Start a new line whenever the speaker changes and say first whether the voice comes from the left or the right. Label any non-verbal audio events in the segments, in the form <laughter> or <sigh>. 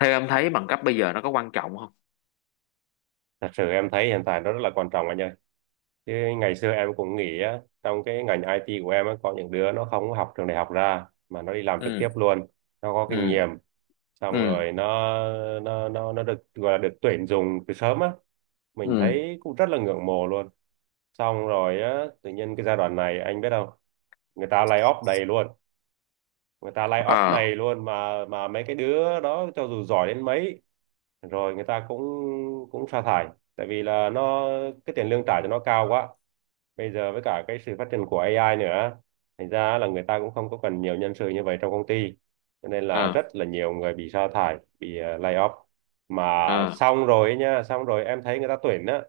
left: Theo em thấy bằng cấp bây giờ nó có quan trọng không?
right: Thật sự em thấy hiện tại nó rất là quan trọng anh ơi. Chứ ngày xưa em cũng nghĩ á, trong cái ngành IT của em á, có những đứa nó không học trường đại học ra mà nó đi làm trực tiếp
left: Ừ.
right: luôn. Nó có kinh
left: Ừ.
right: nghiệm, xong
left: Ừ.
right: rồi nó được gọi là được tuyển dụng từ sớm á. Mình
left: Ừ.
right: thấy cũng rất là ngưỡng mộ luôn. Xong rồi á, tự nhiên cái giai đoạn này anh biết không? Người ta lay off đầy luôn. Người ta lay off
left: Ờ.
right: đầy luôn mà mấy cái đứa đó cho dù giỏi đến mấy rồi người ta cũng cũng sa thải, tại vì là nó cái tiền lương trả cho nó cao quá, bây giờ với cả cái sự phát triển của AI nữa, thành ra là người ta cũng không có cần nhiều nhân sự như vậy trong công ty, cho nên
left: Ờ.
right: là rất là nhiều người bị sa thải, bị lay off, mà
left: Ờ.
right: xong rồi ấy nha, xong rồi em thấy người ta tuyển á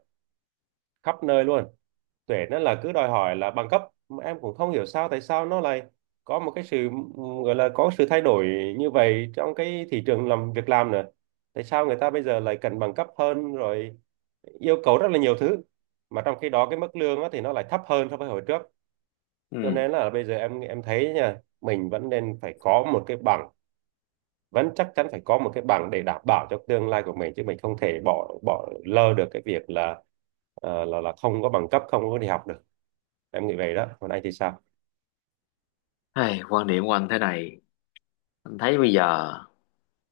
right: khắp nơi luôn, tuyển á là cứ đòi hỏi là bằng cấp. Mà em cũng không hiểu sao tại sao nó lại có một cái sự, gọi là có sự thay đổi như vậy trong cái thị trường làm việc làm nữa, tại sao người ta bây giờ lại cần bằng cấp hơn rồi yêu cầu rất là nhiều thứ, mà trong khi đó cái mức lương á, thì nó lại thấp hơn so với hồi trước. Cho
left: Ừ.
right: nên là bây giờ em thấy nha, mình vẫn nên phải có một cái bằng, vẫn chắc chắn phải có một cái bằng để đảm bảo cho tương lai của mình, chứ mình không thể bỏ bỏ lơ được cái việc là là không có bằng cấp, không có đi học được. Em nghĩ vậy đó, còn anh thì sao?
left: Hay quan điểm của anh thế này. Anh thấy bây giờ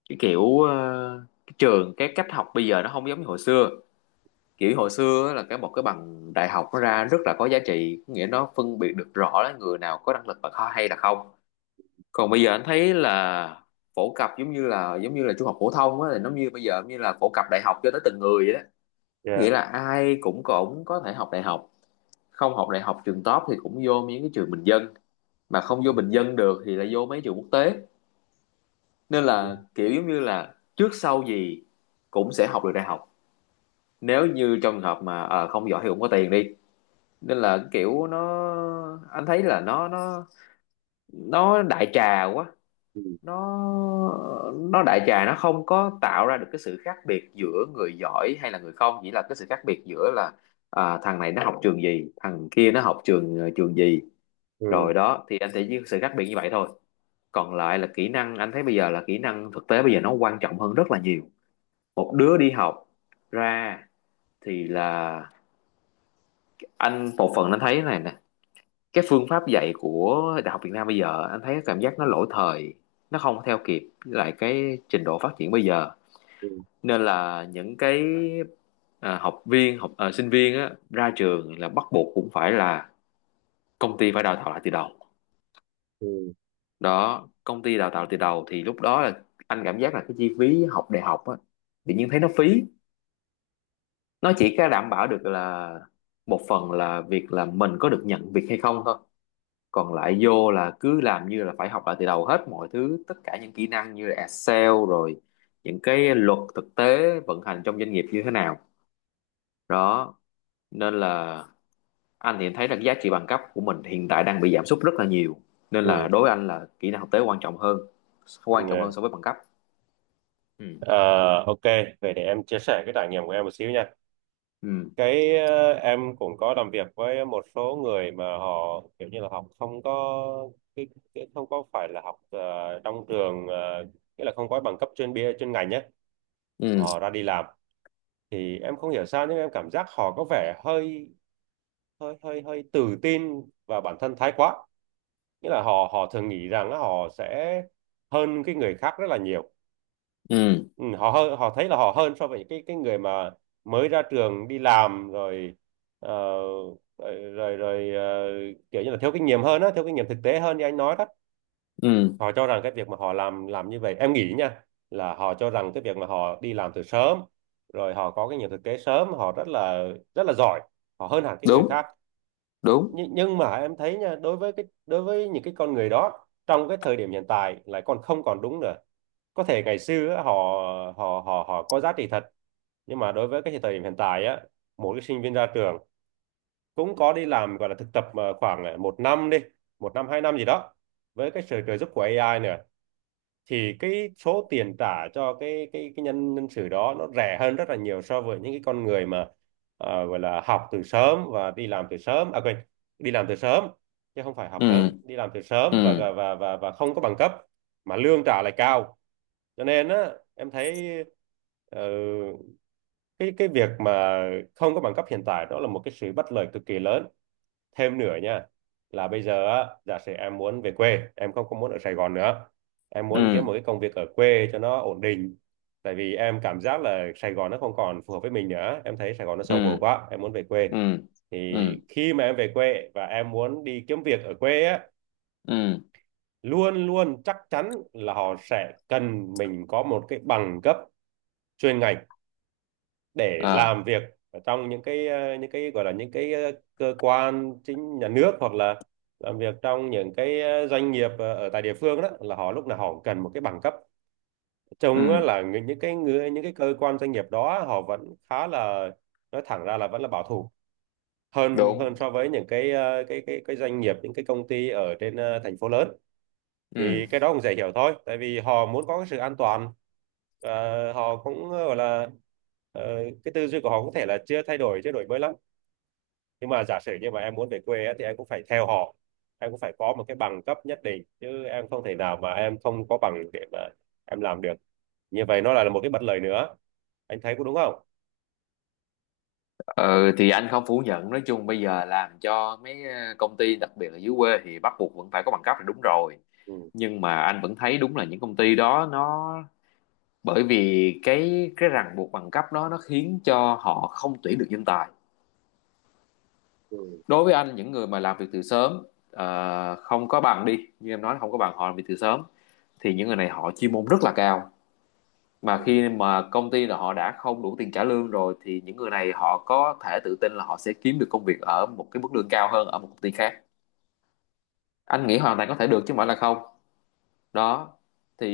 left: cái kiểu, cái trường cái cách học bây giờ nó không giống như hồi xưa. Kiểu hồi xưa á là một cái bằng đại học nó ra rất là có giá trị, có nghĩa nó phân biệt được rõ là người nào có năng lực và khó hay là không. Còn bây giờ anh thấy là phổ cập giống như là trung học phổ thông á, là giống như bây giờ như là phổ cập đại học cho tới từng người vậy đó.
right: Yeah.
left: Nghĩa là ai cũng cũng có thể học đại học. Không học đại học trường top thì cũng vô những cái trường bình dân, mà không vô bình dân được thì lại vô mấy trường quốc tế, nên
right: Ừ.
left: là kiểu giống như là trước sau gì cũng sẽ học được đại học. Nếu như trong trường hợp mà không giỏi thì cũng có tiền đi. Nên là kiểu nó, anh thấy là nó đại trà quá.
right: Ừ.
left: Nó nó đại trà, nó không có tạo ra được cái sự khác biệt giữa người giỏi hay là người không, chỉ là cái sự khác biệt giữa là, à, thằng này nó học trường gì, thằng kia nó học trường gì.
right: Ừ.
left: Rồi đó thì anh thấy sự khác biệt như vậy thôi, còn lại là kỹ năng. Anh thấy bây giờ là kỹ năng thực tế bây giờ nó quan trọng hơn rất là nhiều. Một đứa đi học ra thì là, anh một phần anh thấy thế này nè, cái phương pháp dạy của đại học Việt Nam bây giờ anh thấy cảm giác nó lỗi thời, nó không theo kịp với lại cái trình độ phát triển bây giờ.
right: Ừ.
left: Nên là những cái, à, học viên học à, sinh viên á, ra trường là bắt buộc cũng phải là công ty phải đào tạo lại từ đầu.
right: Ừ.
left: Đó, công ty đào tạo từ đầu thì lúc đó là anh cảm giác là cái chi phí học đại học á, tự nhiên thấy nó phí. Nó chỉ có đảm bảo được là một phần, là việc là mình có được nhận việc hay không thôi. Còn lại vô là cứ làm như là phải học lại từ đầu hết mọi thứ, tất cả những kỹ năng như là Excel rồi những cái luật thực tế vận hành trong doanh nghiệp như thế nào. Đó, nên là anh thì thấy là cái giá trị bằng cấp của mình hiện tại đang bị giảm sút rất là nhiều. Nên là
right: Ừ.
left: đối với anh là kỹ năng thực tế quan trọng hơn, quan trọng hơn
right: Ừ.
left: so với bằng cấp. Ừ.
right: Ờ, ok, vậy để em chia sẻ cái trải nghiệm của em một xíu nha.
left: Ừ.
right: Cái, em cũng có làm việc với một số người mà họ kiểu như là học không có cái, cái không có phải là học trong trường, nghĩa là không có bằng cấp chuyên ngành nhé, mà
left: Ừ.
right: họ ra đi làm. Thì em không hiểu sao nhưng em cảm giác họ có vẻ hơi hơi hơi hơi tự tin vào bản thân thái quá, nghĩa là họ họ thường nghĩ rằng là họ sẽ hơn cái người khác rất là nhiều.
left: Ừ.
right: Ừ, họ hơn, họ thấy là họ hơn so với cái người mà mới ra trường đi làm rồi, ờ, rồi rồi, rồi ờ, kiểu như là thiếu kinh nghiệm hơn á, thiếu kinh nghiệm thực tế hơn như anh nói đó.
left: Ừ.
right: Họ cho rằng cái việc mà họ làm như vậy, em nghĩ nha, là họ cho rằng cái việc mà họ đi làm từ sớm rồi họ có kinh nghiệm thực tế sớm, họ rất là giỏi, họ hơn hẳn cái người
left: Đúng.
right: khác.
left: Đúng.
right: Nhưng mà em thấy nha, đối với cái, đối với những cái con người đó trong cái thời điểm hiện tại lại còn không còn đúng nữa. Có thể ngày xưa á, họ họ họ họ có giá trị thật, nhưng mà đối với cái thời điểm hiện tại á, mỗi cái sinh viên ra trường cũng có đi làm gọi là thực tập mà khoảng một năm đi, một năm hai năm gì đó, với cái sự trợ giúp của AI nữa, thì cái số tiền trả cho cái nhân nhân sự đó nó rẻ hơn rất là nhiều so với những cái con người mà gọi là học từ sớm và đi làm từ sớm, à quên, đi làm từ sớm, chứ không phải học sớm,
left: Ừ.
right: đi làm từ sớm và
left: Ừ.
right: và và và, và không có bằng cấp, mà lương trả lại cao. Cho nên á em thấy ờ, cái việc mà không có bằng cấp hiện tại đó là một cái sự bất lợi cực kỳ lớn. Thêm nữa nha, là bây giờ á giả sử em muốn về quê, em không có muốn ở Sài Gòn nữa, em muốn kiếm
left: Ừ.
right: một cái công việc ở quê cho nó ổn định, tại vì em cảm giác là Sài Gòn nó không còn phù hợp với mình nữa, em thấy Sài Gòn nó
left: Ừ.
right: xô bồ quá, em muốn về quê.
left: Ừ.
right: Thì
left: Ừ.
right: khi mà em về quê và em muốn đi kiếm việc ở quê á,
left: Ừ.
right: luôn luôn chắc chắn là họ sẽ cần mình có một cái bằng cấp chuyên ngành để
left: À.
right: làm việc ở trong những cái, những cái gọi là những cái, cơ quan chính nhà nước, hoặc là làm việc trong những cái, doanh nghiệp ở tại địa phương đó, là họ lúc nào họ cũng cần một cái bằng cấp, trông á
left: Ừ.
right: là những cái người, những cái cơ quan doanh nghiệp đó họ vẫn khá là, nói thẳng ra là vẫn là bảo thủ hơn
left: Đúng.
right: hơn so với những cái cái doanh nghiệp, những cái công ty ở trên thành phố lớn. Thì
left: Ừ.
right: cái đó cũng dễ hiểu thôi, tại vì họ muốn có cái sự an toàn, và họ cũng gọi là ờ, cái tư duy của họ có thể là chưa thay đổi, chưa đổi mới lắm. Nhưng mà giả sử như mà em muốn về quê á, thì em cũng phải theo họ, em cũng phải có một cái bằng cấp nhất định, chứ em không thể nào mà em không có bằng để mà em làm được, như vậy nó lại là một cái bất lợi nữa. Anh thấy có đúng không?
left: Ờ, thì anh không phủ nhận, nói chung bây giờ làm cho mấy công ty đặc biệt là dưới quê thì bắt buộc vẫn phải có bằng cấp là đúng rồi.
right: Ừ.
left: Nhưng mà anh vẫn thấy đúng là những công ty đó nó, bởi vì cái ràng buộc bằng cấp đó nó khiến cho họ không tuyển được nhân tài.
right: Ừ.
left: Đối với anh những người mà làm việc từ sớm, không có bằng đi như em nói, không có bằng họ làm việc từ sớm, thì những người này họ chuyên môn rất là cao. Mà khi mà công ty là họ đã không đủ tiền trả lương rồi thì những người này họ có thể tự tin là họ sẽ kiếm được công việc ở một cái mức lương cao hơn ở một công ty khác. Anh nghĩ hoàn toàn có thể được chứ không phải là không. Đó thì,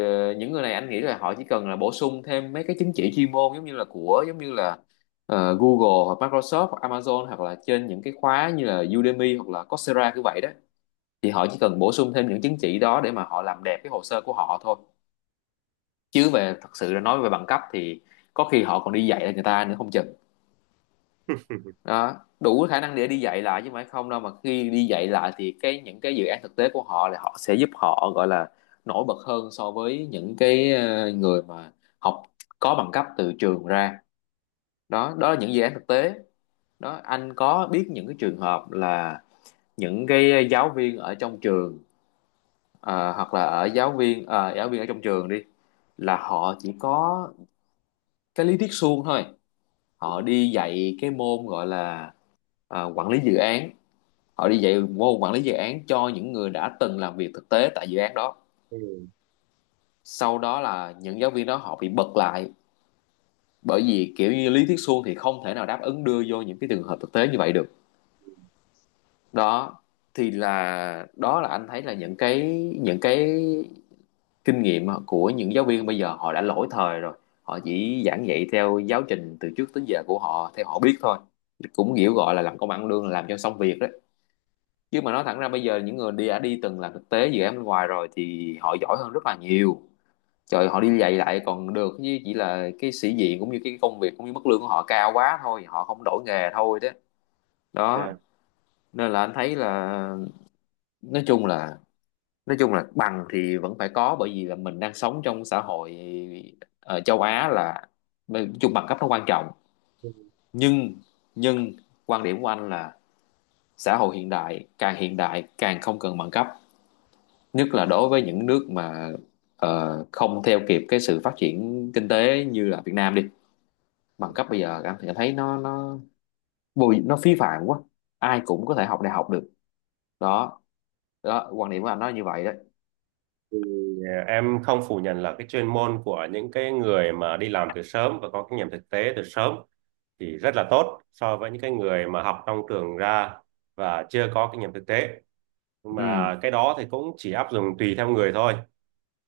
left: những người này anh nghĩ là họ chỉ cần là bổ sung thêm mấy cái chứng chỉ chuyên môn giống như là của giống như là Google hoặc Microsoft hoặc Amazon, hoặc là trên những cái khóa như là Udemy hoặc là Coursera như vậy đó. Thì họ chỉ cần bổ sung thêm những chứng chỉ đó để mà họ làm đẹp cái hồ sơ của họ thôi. Chứ về thật sự là nói về bằng cấp thì có khi họ còn đi dạy lại người ta nữa không chừng.
right: <laughs>
left: Đó, đủ khả năng để đi dạy lại chứ không phải không đâu. Mà khi đi dạy lại thì cái những cái dự án thực tế của họ là họ sẽ giúp họ, gọi là, nổi bật hơn so với những cái người mà học có bằng cấp từ trường ra. Đó, đó là những dự án thực tế. Đó, anh có biết những cái trường hợp là những cái giáo viên ở trong trường, Ờ, hoặc là ở giáo viên ở trong trường đi, là họ chỉ có cái lý thuyết suông thôi. Họ đi dạy cái môn gọi là quản lý dự án. Họ đi dạy môn quản lý dự án cho những người đã từng làm việc thực tế tại dự án đó.
right: Ừ.
left: Sau đó là những giáo viên đó họ bị bật lại, bởi vì kiểu như lý thuyết suông thì không thể nào đáp ứng đưa vô những cái trường hợp thực tế như vậy được. Đó, thì là đó là anh thấy là những cái kinh nghiệm của những giáo viên bây giờ họ đã lỗi thời rồi. Họ chỉ giảng dạy theo giáo trình từ trước tới giờ của họ theo họ biết thôi, cũng kiểu gọi là làm công ăn lương làm cho xong việc đấy. Chứ mà nói thẳng ra bây giờ những người đi đã đi từng làm thực tế dự án bên ngoài rồi thì họ giỏi hơn rất là nhiều. Trời, họ đi dạy lại còn được chứ, chỉ là cái sĩ diện cũng như cái công việc cũng như mức lương của họ cao quá thôi họ không đổi nghề thôi đó. Đó,
right: Dạ.
left: nên là anh thấy là, nói chung là, bằng thì vẫn phải có, bởi vì là mình đang sống trong xã hội ở châu Á là nói chung bằng cấp nó quan trọng.
right: Ừ.
left: Nhưng nhưng quan điểm của anh là xã hội hiện đại, càng hiện đại càng không cần bằng cấp. Nhất là đối với những nước mà không theo kịp cái sự phát triển kinh tế như là Việt Nam đi. Bằng cấp bây giờ anh thì thấy nó bùi nó phí phạm quá. Ai cũng có thể học đại học được. Đó, đó quan điểm của anh nói như vậy đấy.
right: Thì à, em không phủ nhận là cái chuyên môn của những cái người mà đi làm từ sớm và có kinh nghiệm thực tế từ sớm thì rất là tốt so với những cái người mà học trong trường ra và chưa có kinh nghiệm thực tế. Nhưng
left: Ừ.
right: mà cái đó thì cũng chỉ áp dụng tùy theo người thôi.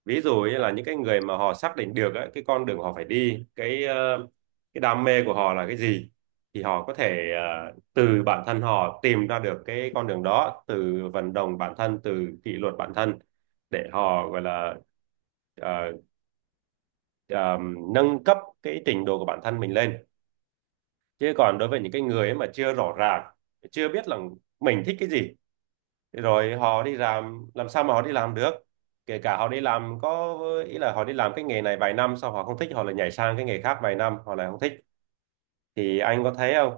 right: Ví dụ như là những cái người mà họ xác định được á, cái con đường họ phải đi, cái cái đam mê của họ là cái gì, thì họ có thể từ bản thân họ tìm ra được cái con đường đó, từ vận động bản thân, từ kỷ luật bản thân, để họ gọi là ờ, ờ, nâng cấp cái trình độ của bản thân mình lên. Chứ còn đối với những cái người ấy mà chưa rõ ràng, chưa biết là mình thích cái gì, thế rồi họ đi làm sao mà họ đi làm được? Kể cả họ đi làm có ý là họ đi làm cái nghề này vài năm sau họ không thích, họ lại nhảy sang cái nghề khác vài năm họ lại không thích, thì anh có thấy không,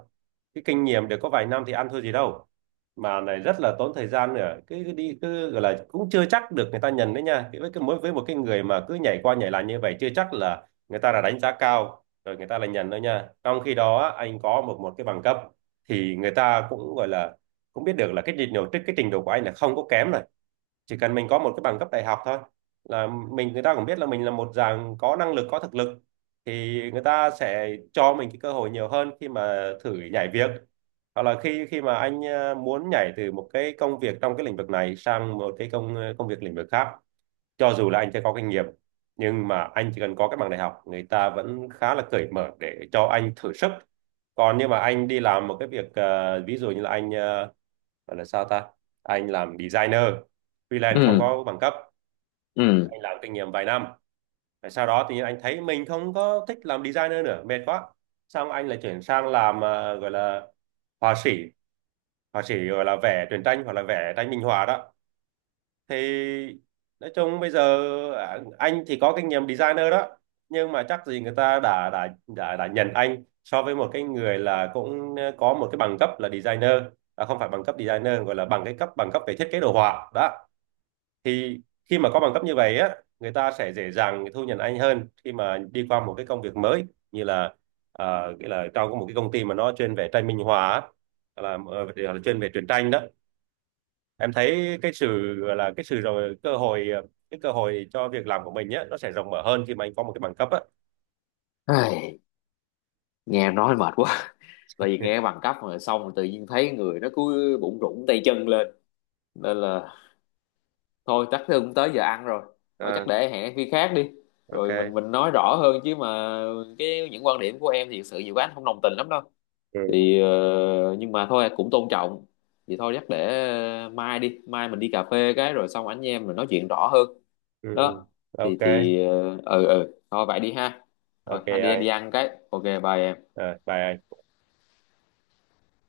right: cái kinh nghiệm được có vài năm thì ăn thua gì đâu, mà này rất là tốn thời gian nữa, cứ cứ đi cứ gọi là cũng chưa chắc được người ta nhận đấy nha. Cái với cái mỗi với một cái người mà cứ nhảy qua nhảy lại như vậy chưa chắc là người ta là đánh giá cao rồi người ta là nhận đâu nha. Trong khi đó á, anh có một một cái bằng cấp, thì người ta cũng gọi là cũng biết được là cái trình độ, cái trình độ của anh là không có kém này. Chỉ cần mình có một cái bằng cấp đại học thôi, là mình, người ta cũng biết là mình là một dạng có năng lực, có thực lực, thì người ta sẽ cho mình cái cơ hội nhiều hơn khi mà thử nhảy việc, hoặc là khi khi mà anh muốn nhảy từ một cái công việc trong cái lĩnh vực này sang một cái công việc lĩnh vực khác, cho dù là anh chưa có kinh nghiệm nhưng mà anh chỉ cần có cái bằng đại học người ta vẫn khá là cởi mở để cho anh thử sức. Còn nhưng mà anh đi làm một cái việc, ví dụ như là anh, gọi là sao ta, anh làm designer freelance không
left: Ừ.
right: có bằng cấp,
left: Ừ.
right: anh làm kinh nghiệm vài năm, rồi sau đó tự nhiên anh thấy mình không có thích làm designer nữa, mệt quá, xong anh lại chuyển sang làm, à, gọi là họa sĩ, họa sĩ gọi là vẽ truyện tranh hoặc là vẽ tranh minh họa đó. Thì nói chung bây giờ, à, anh thì có kinh nghiệm designer đó, nhưng mà chắc gì người ta đã nhận anh so với một cái người là cũng có một cái bằng cấp là designer. À, không phải bằng cấp designer, gọi là bằng cấp về thiết kế đồ họa đó. Thì khi mà có bằng cấp như vậy á người ta sẽ dễ dàng thu nhận anh hơn khi mà đi qua một cái công việc mới, như là, à, nghĩa là trong một cái công ty mà nó chuyên về tranh minh họa á, là chuyên về truyện tranh đó. Em thấy cái sự gọi là cái sự rồi cơ hội, cái cơ hội cho việc làm của mình nhé, nó sẽ rộng mở hơn khi mà anh có một cái bằng cấp á.
left: Ai, nghe nói mệt quá, tại vì nghe
right: <laughs>
left: bằng cấp rồi xong rồi tự nhiên thấy người nó cứ bụng rủn tay chân lên. Nên là thôi, chắc cũng tới giờ ăn rồi, thôi
right: Ờ,
left: chắc để hẹn khi khác đi. Rồi mình
right: ok.
left: mình nói rõ hơn, chứ mà cái những quan điểm của em thì thực sự nhiều quá anh không đồng tình lắm đâu.
right: Ừ.
left: Thì nhưng mà thôi cũng tôn trọng. Thì thôi chắc để mai đi, mai mình đi cà phê cái rồi xong anh em mình nói chuyện rõ hơn.
right: Ừ. Ừ.
left: Đó.
right: Ok.
left: Thì thôi vậy đi ha. Rồi
right: Ok
left: anh đi, anh đi
right: anh.
left: ăn cái, ok bye em.
right: Ờ, bye anh.